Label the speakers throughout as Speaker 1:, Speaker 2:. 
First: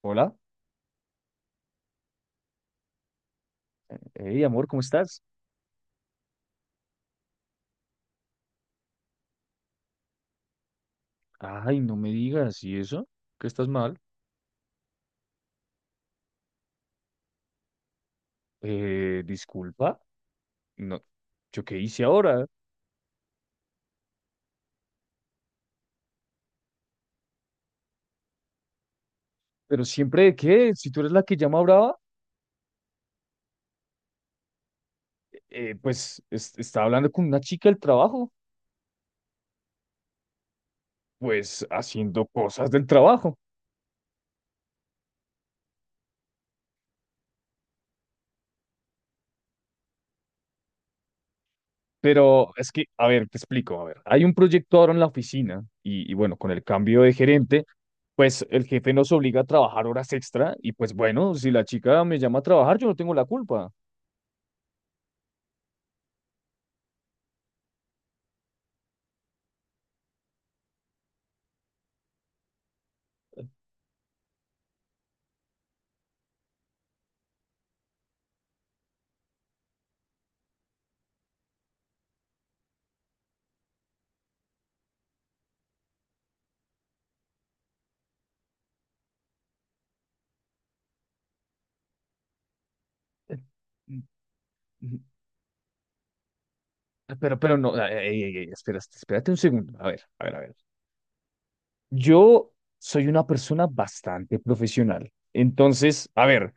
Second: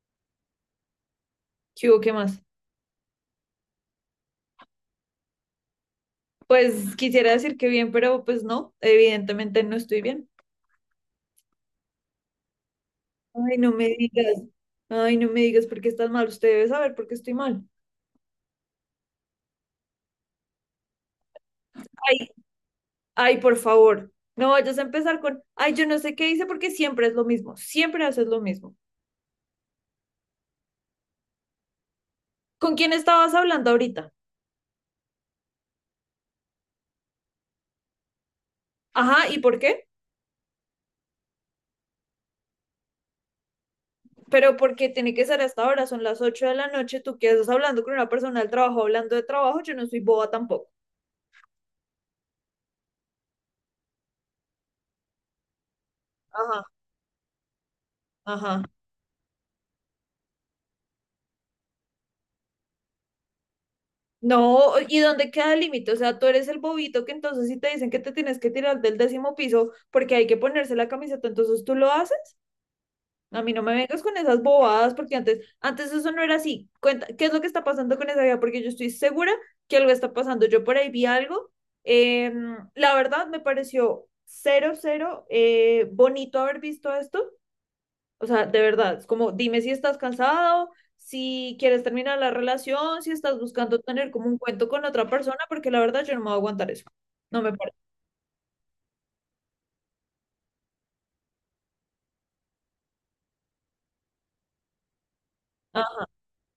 Speaker 1: Hola,
Speaker 2: ¿Qué hubo? ¿Qué más?
Speaker 1: hey amor, ¿cómo estás?
Speaker 2: Pues quisiera decir que bien, pero pues no, evidentemente no estoy bien.
Speaker 1: Ay, no me digas, ¿y eso? ¿Que
Speaker 2: Ay,
Speaker 1: estás
Speaker 2: no me
Speaker 1: mal?
Speaker 2: digas, ay, no me digas por qué estás mal, usted debe saber por qué estoy mal.
Speaker 1: Disculpa, no, ¿yo qué hice
Speaker 2: Ay,
Speaker 1: ahora?
Speaker 2: ay, por favor, no vayas a empezar con, ay, yo no sé qué hice porque siempre es lo mismo, siempre haces lo mismo.
Speaker 1: Pero siempre de qué, si tú eres la que llama brava.
Speaker 2: ¿Con quién estabas hablando ahorita?
Speaker 1: Está hablando con una chica del trabajo,
Speaker 2: Ajá, ¿y por qué?
Speaker 1: pues haciendo cosas del trabajo.
Speaker 2: Pero porque tiene que ser hasta ahora, son las 8 de la noche, tú qué estás hablando con una persona del trabajo, hablando de trabajo, yo no soy boba tampoco.
Speaker 1: Pero es que, a ver, te explico, a ver, hay un proyecto ahora en la oficina y bueno, con el
Speaker 2: Ajá,
Speaker 1: cambio de gerente, pues
Speaker 2: ajá.
Speaker 1: el jefe nos obliga a trabajar horas extra y pues bueno, si la chica me llama a trabajar, yo no tengo la culpa.
Speaker 2: No, ¿y dónde queda el límite? O sea, tú eres el bobito que entonces si te dicen que te tienes que tirar del décimo piso porque hay que ponerse la camiseta, entonces tú lo haces. A mí no me vengas con esas bobadas porque antes, antes eso no era así. Cuenta, ¿qué es lo que está pasando con esa vida? Porque yo estoy segura que algo está pasando. Yo por ahí vi algo. La verdad me pareció cero, cero bonito haber visto esto, o sea, de verdad, es como, dime si estás cansado, si quieres terminar la relación, si estás buscando tener como un cuento con
Speaker 1: Eh,
Speaker 2: otra persona, porque la verdad yo no me voy a aguantar eso.
Speaker 1: Pero,
Speaker 2: No me
Speaker 1: pero no,
Speaker 2: parece.
Speaker 1: ey, ey, ey, espera, espérate un segundo. A ver, a ver, a ver. Yo soy una persona bastante profesional.
Speaker 2: Ajá.
Speaker 1: Entonces, a ver,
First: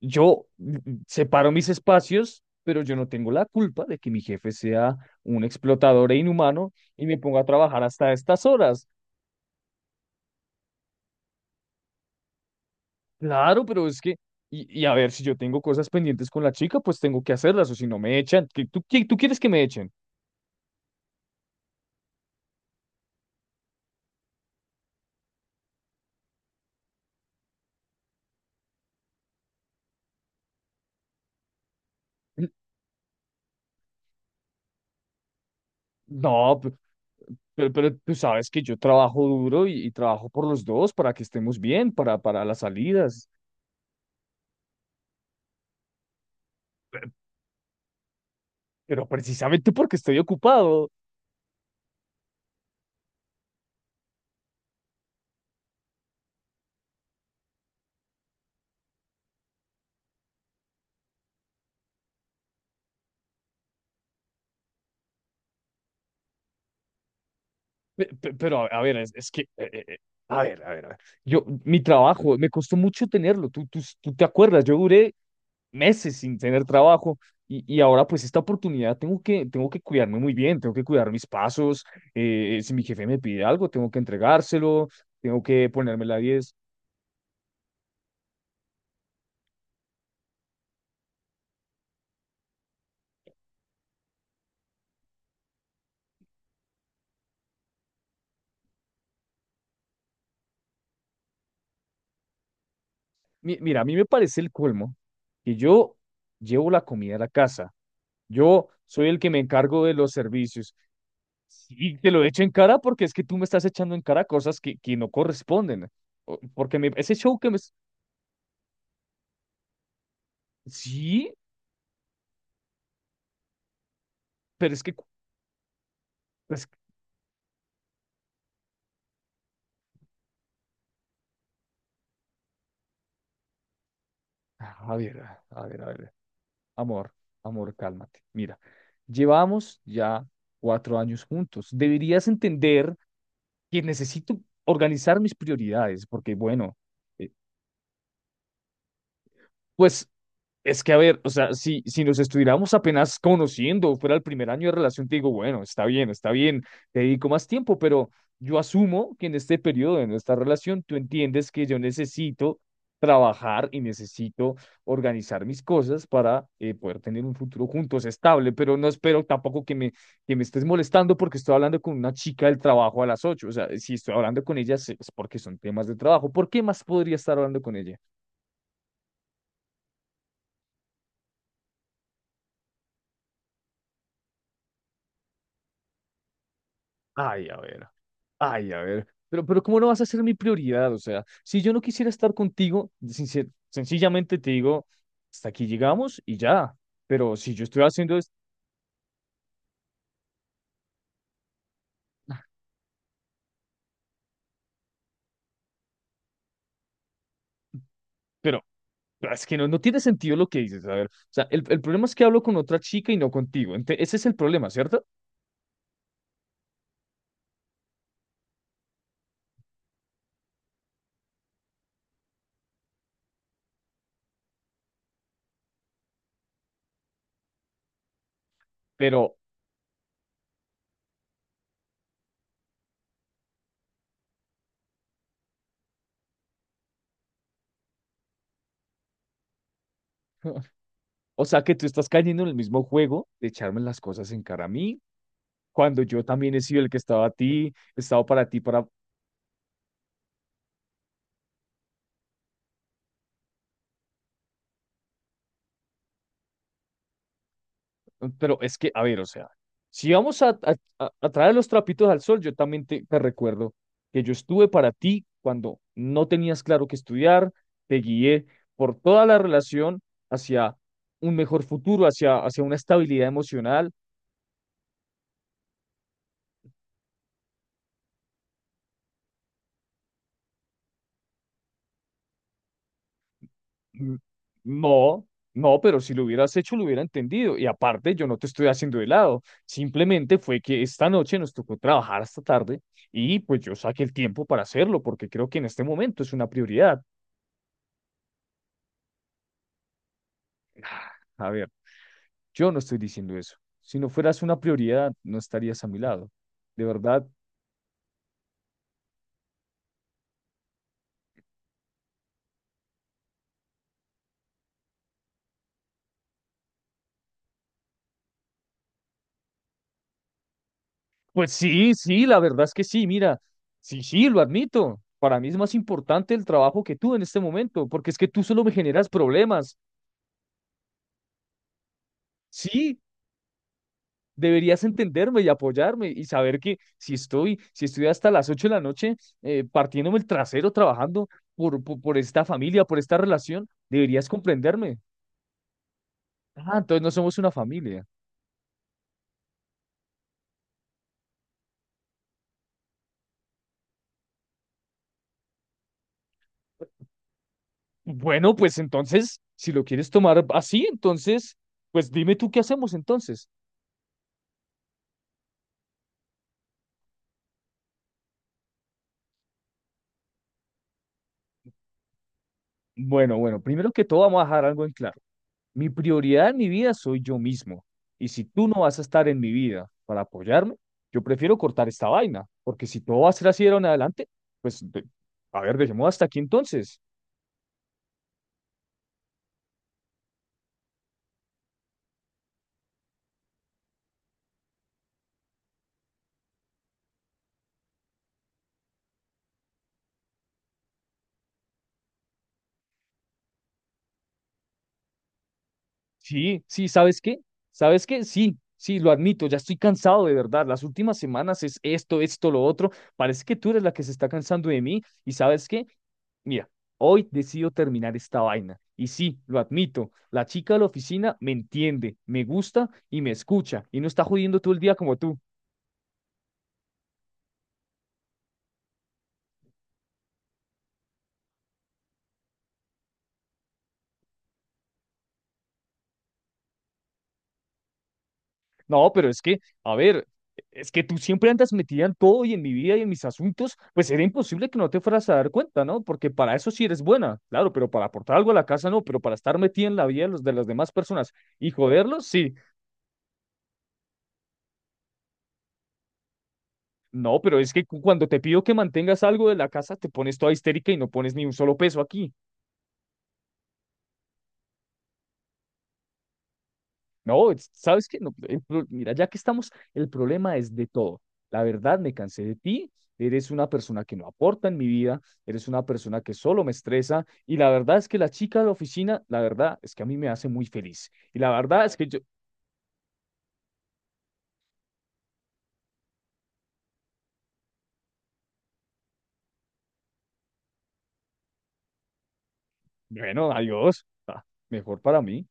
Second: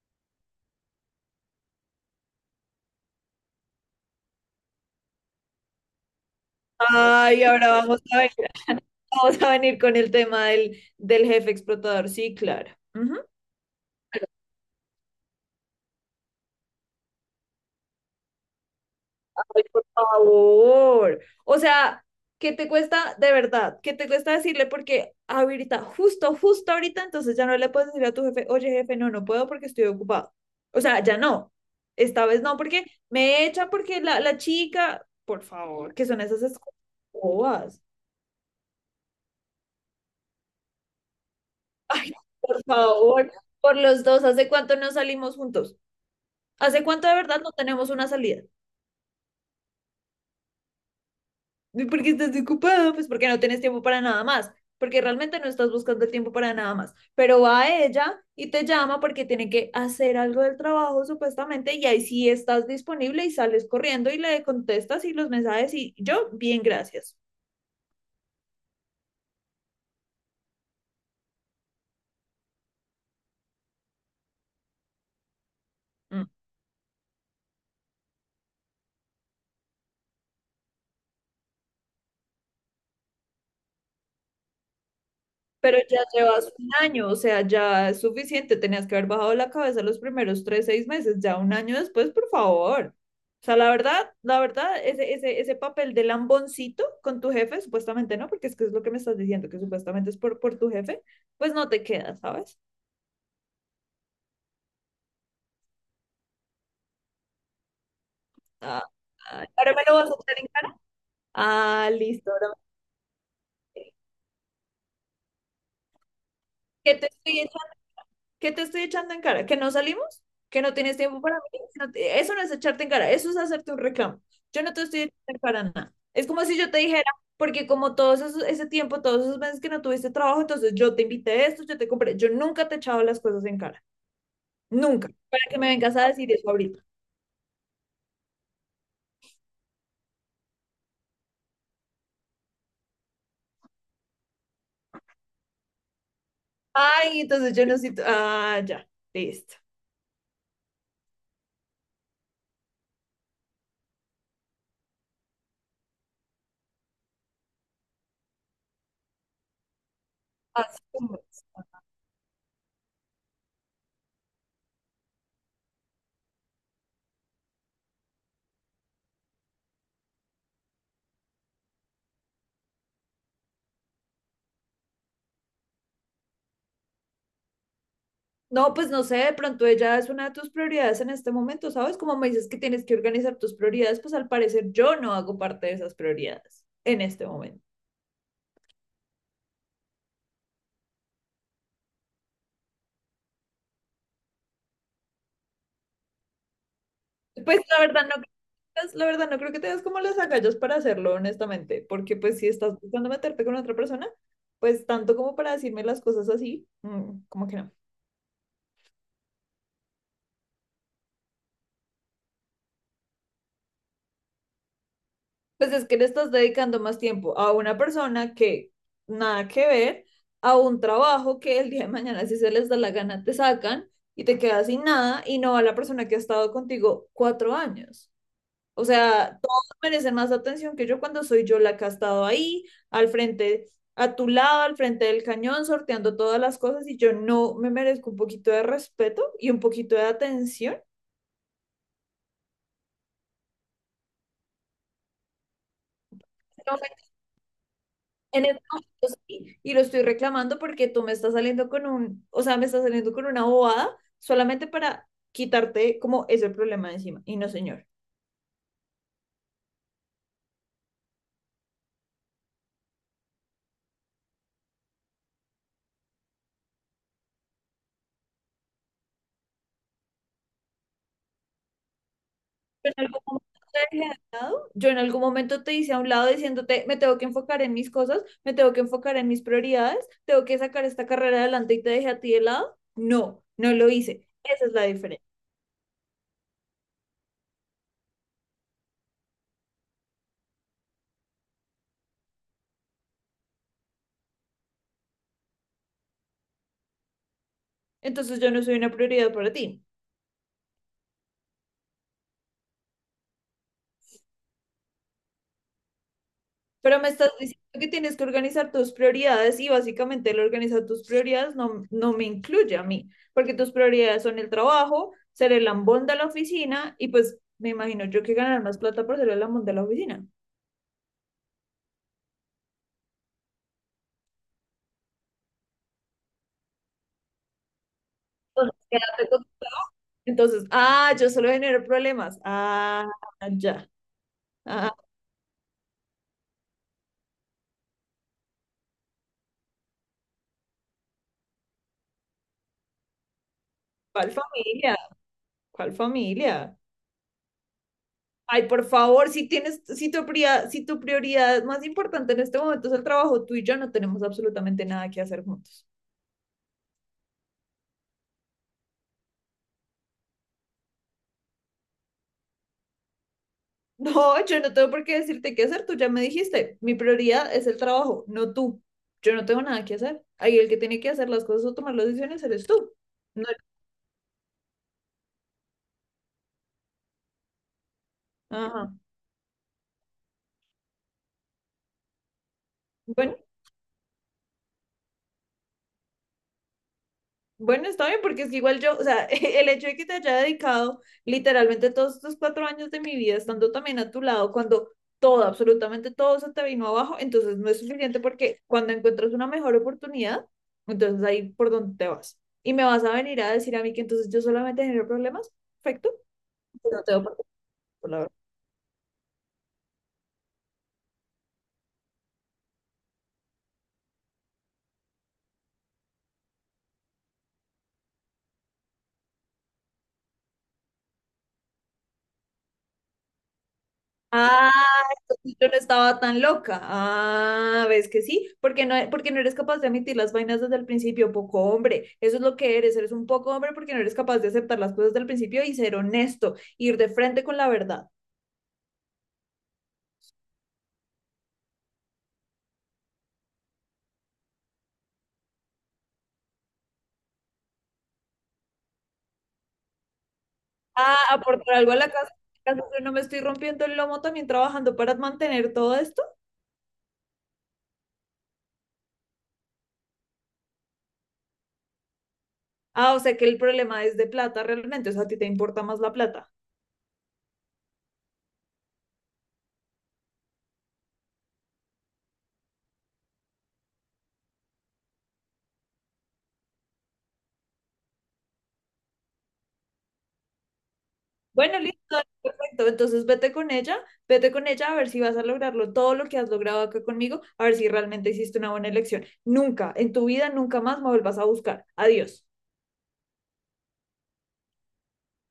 Speaker 1: yo separo mis espacios, pero yo no tengo la culpa de que mi jefe sea un explotador e inhumano y me ponga
Speaker 2: Ay,
Speaker 1: a
Speaker 2: ahora
Speaker 1: trabajar hasta estas horas.
Speaker 2: vamos a venir con el tema del jefe explotador. Sí, claro. Ujú.
Speaker 1: Claro, pero es que, y a ver, si yo tengo cosas pendientes con la chica, pues tengo que hacerlas, o si no me echan. ¿Tú quieres que me
Speaker 2: Ay, por
Speaker 1: echen?
Speaker 2: favor. O sea, ¿qué te cuesta de verdad? ¿Qué te cuesta decirle? Porque ahorita, justo, justo ahorita, entonces ya no le puedes decir a tu jefe, oye, jefe, no, no puedo porque estoy ocupado. O sea, ya no. Esta vez
Speaker 1: N-
Speaker 2: no, porque me echa porque la chica, por favor, que son esas
Speaker 1: No. p-
Speaker 2: excusas
Speaker 1: Pero,
Speaker 2: bobas.
Speaker 1: pero tú sabes que yo trabajo duro y trabajo por los dos para que estemos bien,
Speaker 2: Ay,
Speaker 1: para las
Speaker 2: por
Speaker 1: salidas.
Speaker 2: favor, por los dos, ¿hace cuánto no salimos juntos? ¿Hace cuánto
Speaker 1: Pe-
Speaker 2: de verdad no tenemos una salida?
Speaker 1: Pero, precisamente porque estoy ocupado.
Speaker 2: ¿Y por qué estás ocupada? Pues porque no tienes tiempo para nada más, porque realmente no estás buscando tiempo para nada más. Pero va ella y te llama porque tiene que hacer algo del trabajo supuestamente y ahí sí estás disponible y sales corriendo y le contestas y los mensajes y yo, bien, gracias.
Speaker 1: Pe- pe- Pero a ver, es que, A ver, a ver, a ver. Yo, mi trabajo, me costó mucho tenerlo. Tú te acuerdas, yo duré meses
Speaker 2: Mm.
Speaker 1: sin tener trabajo y ahora pues esta oportunidad tengo que cuidarme muy bien, tengo que cuidar mis pasos. Si mi jefe me pide algo, tengo que entregárselo, tengo que
Speaker 2: Pero ya
Speaker 1: ponerme la
Speaker 2: llevas
Speaker 1: 10.
Speaker 2: un año, o sea, ya es suficiente. Tenías que haber bajado la cabeza los primeros 3, 6 meses, ya un año después, por favor. O sea, la verdad, ese papel de lamboncito con tu jefe, supuestamente no, porque es que es lo que me estás diciendo, que supuestamente es por tu jefe, pues no te queda, ¿sabes?
Speaker 1: Mira, a mí me parece el colmo que yo llevo la comida a la casa. Yo
Speaker 2: Ah,
Speaker 1: soy el que me
Speaker 2: ah, ¿ahora me
Speaker 1: encargo de
Speaker 2: lo vas
Speaker 1: los
Speaker 2: a echar en
Speaker 1: servicios.
Speaker 2: cara? Ah,
Speaker 1: Sí, te lo
Speaker 2: listo,
Speaker 1: echo
Speaker 2: ahora
Speaker 1: en cara porque es que tú me estás
Speaker 2: me-
Speaker 1: echando en cara cosas que no corresponden. Porque me,
Speaker 2: ¿Qué te
Speaker 1: ese show
Speaker 2: estoy
Speaker 1: que me...
Speaker 2: echando? ¿Qué te estoy echando en cara? ¿Que no salimos? ¿Que no tienes tiempo
Speaker 1: Sí,
Speaker 2: para mí? Eso no es echarte en cara, eso es hacerte un reclamo. Yo
Speaker 1: pero
Speaker 2: no te
Speaker 1: es que...
Speaker 2: estoy echando en cara nada. Es como si
Speaker 1: es
Speaker 2: yo te
Speaker 1: que-
Speaker 2: dijera, porque como todos esos, ese tiempo, todos esos meses que no tuviste trabajo, entonces yo te invité esto, yo te compré. Yo nunca te he echado las cosas en cara,
Speaker 1: a
Speaker 2: nunca,
Speaker 1: ver,
Speaker 2: para que
Speaker 1: a
Speaker 2: me
Speaker 1: ver, a
Speaker 2: vengas a
Speaker 1: ver.
Speaker 2: decir eso ahorita.
Speaker 1: Amor, amor, cálmate. Mira, llevamos ya 4 años juntos. Deberías entender que necesito organizar mis prioridades porque, bueno,
Speaker 2: Ay,
Speaker 1: eh,
Speaker 2: entonces yo no siento, ah, ya, listo.
Speaker 1: pues... Es que, a ver, o sea, si nos estuviéramos apenas conociendo, fuera el primer año de relación, te digo, bueno, está bien, te dedico más tiempo, pero yo asumo que en este periodo de nuestra
Speaker 2: Así
Speaker 1: relación tú
Speaker 2: como...
Speaker 1: entiendes que yo necesito trabajar y necesito organizar mis cosas para poder tener un futuro juntos estable, pero no espero tampoco que me, estés molestando porque estoy hablando con una chica del trabajo a las 8. O sea, si estoy hablando con ella es porque son temas de trabajo, ¿por qué más podría estar hablando con ella?
Speaker 2: No, pues no sé, de pronto ella es una de tus prioridades en este momento, ¿sabes? Como me dices que tienes que organizar tus prioridades, pues al parecer yo no hago parte de esas prioridades en este
Speaker 1: Ay, a
Speaker 2: momento.
Speaker 1: ver, ay, a ver. Pero ¿cómo no vas a ser mi prioridad? O sea, si yo no quisiera estar contigo, sencillamente te digo, hasta aquí llegamos y ya. Pero si
Speaker 2: Pues
Speaker 1: yo
Speaker 2: la
Speaker 1: estoy
Speaker 2: verdad
Speaker 1: haciendo
Speaker 2: no,
Speaker 1: es,
Speaker 2: la verdad no creo que tengas como las agallas para hacerlo, honestamente, porque pues si estás buscando meterte con otra persona, pues tanto como para decirme las cosas así, como que no.
Speaker 1: pero pero es que no tiene sentido lo que dices. A ver, o sea, el problema es que hablo con otra chica y no contigo. Ese es el problema, ¿cierto?
Speaker 2: Pues es que le estás dedicando más tiempo a una persona que nada que ver, a un trabajo que el día de mañana, si se les da la gana, te sacan y te quedas sin nada y no a la persona que ha estado contigo 4 años. O
Speaker 1: Pero,
Speaker 2: sea, todos merecen más atención que yo cuando soy yo la que ha estado ahí, al frente, a tu lado, al frente del cañón, sorteando todas las cosas y yo no me merezco un poquito de respeto y un poquito de atención.
Speaker 1: o sea, que tú estás cayendo en el mismo juego de echarme las cosas en cara a mí, cuando yo también he
Speaker 2: No
Speaker 1: sido
Speaker 2: me
Speaker 1: el que estaba a ti, he estado
Speaker 2: En
Speaker 1: para ti,
Speaker 2: este
Speaker 1: para...
Speaker 2: momento sí, y lo estoy reclamando porque tú me estás saliendo con un, o sea, me estás saliendo con una bobada solamente para quitarte como ese problema de encima. Y no, señor.
Speaker 1: Pero es que, a ver, o sea, si vamos a, a traer los trapitos al sol, yo también te recuerdo que yo estuve para ti cuando no tenías claro qué estudiar, te guié por toda la relación hacia un mejor futuro, hacia una
Speaker 2: Yo en algún momento
Speaker 1: estabilidad
Speaker 2: te
Speaker 1: emocional.
Speaker 2: dejé de lado, yo en algún momento te hice a un lado diciéndote, me tengo que enfocar en mis cosas, me tengo que enfocar en mis prioridades, tengo que sacar esta carrera adelante y te dejé a ti de lado. No, no lo
Speaker 1: Mm.
Speaker 2: hice. Esa es la
Speaker 1: No,
Speaker 2: diferencia.
Speaker 1: no, pero si lo hubieras hecho, lo hubiera entendido. Y aparte, yo no te estoy haciendo de lado. Simplemente fue que esta noche nos tocó trabajar hasta tarde y pues yo saqué el tiempo para hacerlo porque creo que en este momento es una prioridad.
Speaker 2: Entonces yo no soy una prioridad para ti.
Speaker 1: A ver, yo no estoy diciendo eso. Si no fueras una prioridad, no estarías a mi lado. ¿De
Speaker 2: Pero me
Speaker 1: verdad?
Speaker 2: estás diciendo que tienes que organizar tus prioridades y básicamente el organizar tus prioridades no me incluye a mí, porque tus prioridades son el trabajo, ser el lambón de la oficina y pues me imagino yo que ganar más plata por ser el lambón de la oficina.
Speaker 1: Pues sí, sí, la verdad es que sí, mira, sí, sí, lo admito. Para mí es más importante el trabajo que tú en este momento, porque es que tú solo me
Speaker 2: Entonces,
Speaker 1: generas
Speaker 2: quédate con-
Speaker 1: problemas.
Speaker 2: entonces, ah, yo solo genero problemas.
Speaker 1: Sí,
Speaker 2: Ah, ya.
Speaker 1: deberías
Speaker 2: Ah,
Speaker 1: entenderme y apoyarme y saber que si estoy hasta las 8 de la noche, partiéndome el trasero trabajando por esta familia, por esta relación, deberías
Speaker 2: ¿cuál familia?
Speaker 1: comprenderme.
Speaker 2: ¿Cuál
Speaker 1: Ah,
Speaker 2: familia?
Speaker 1: entonces no somos una familia.
Speaker 2: Ay, por favor, si tienes, si tu prioridad más importante en este momento es el trabajo, tú y yo no tenemos absolutamente nada que hacer juntos.
Speaker 1: Bueno, pues entonces, si lo quieres tomar así, entonces, pues dime tú qué hacemos entonces.
Speaker 2: No, yo no tengo por qué decirte qué hacer, tú ya me dijiste, mi prioridad es el trabajo, no tú. Yo no tengo nada que hacer. Ahí el que tiene que hacer las cosas o tomar las decisiones eres tú.
Speaker 1: Bueno,
Speaker 2: No-
Speaker 1: bueno, primero que todo vamos a dejar algo en claro. Mi prioridad en mi vida soy yo mismo. Y si tú no
Speaker 2: Ajá.
Speaker 1: vas a estar en mi vida para apoyarme, yo prefiero cortar esta vaina, porque si todo va a
Speaker 2: Bueno,
Speaker 1: ser así de ahora en adelante, pues, a ver, dejemos hasta aquí entonces.
Speaker 2: bueno, está bien, porque es que igual yo, o sea, el hecho de que te haya dedicado literalmente todos estos 4 años de mi vida estando también a tu lado, cuando todo, absolutamente todo se te vino abajo, entonces no es suficiente porque cuando encuentras una mejor oportunidad, entonces ahí por donde te vas. Y me vas a venir a decir a mí que entonces yo solamente genero problemas. Perfecto.
Speaker 1: Sí, sí,
Speaker 2: No te
Speaker 1: ¿sabes
Speaker 2: veo por
Speaker 1: qué?
Speaker 2: qué,
Speaker 1: ¿Sabes
Speaker 2: por la
Speaker 1: qué?
Speaker 2: verdad.
Speaker 1: Sí, sí, lo admito, ya estoy cansado de verdad. Las últimas semanas es esto, esto, lo otro. Parece que tú eres la que se está cansando de mí. ¿Y sabes qué? Mira, hoy decido terminar esta vaina. Y sí, lo admito, la chica de la oficina me entiende, me gusta y me escucha y no está jodiendo
Speaker 2: Ah,
Speaker 1: todo el día como tú.
Speaker 2: entonces yo no estaba tan loca. Ah, ves que sí, porque no eres capaz de admitir las vainas desde el principio, poco hombre. Eso es lo que eres, eres un poco hombre porque no eres capaz de aceptar las cosas desde el principio y ser honesto, ir de frente con la verdad.
Speaker 1: No, pero es que, a ver, es que tú siempre andas metida en todo y en mi vida y en mis asuntos, pues era imposible que no te fueras a dar cuenta, ¿no? Porque para eso sí eres buena, claro, pero para aportar algo a la casa no, pero para estar metida en la vida de las demás
Speaker 2: Ah,
Speaker 1: personas y
Speaker 2: aportar algo a la
Speaker 1: joderlos,
Speaker 2: casa,
Speaker 1: sí.
Speaker 2: en yo no me estoy rompiendo el lomo también trabajando para mantener todo esto.
Speaker 1: No, pero es que cuando te pido que mantengas algo de la casa, te pones toda histérica y no pones ni un solo peso aquí.
Speaker 2: Ah, o sea que el problema es de plata realmente, o sea, a ti te importa más la plata.
Speaker 1: No, ¿sabes qué? No, mira, ya que estamos, el problema es de todo. La verdad, me cansé de ti. Eres una persona que no aporta en mi vida, eres una persona que solo me estresa y la verdad es que la chica de la oficina, la verdad es que a mí me hace muy feliz. Y la
Speaker 2: Bueno,
Speaker 1: verdad es
Speaker 2: listo,
Speaker 1: que yo,
Speaker 2: dale, perfecto. Entonces vete con ella a ver si vas a lograrlo todo lo que has logrado acá conmigo, a ver si realmente hiciste una buena elección. Nunca, en tu vida, nunca más me vuelvas a buscar. Adiós.
Speaker 1: bueno, adiós, mejor para mí.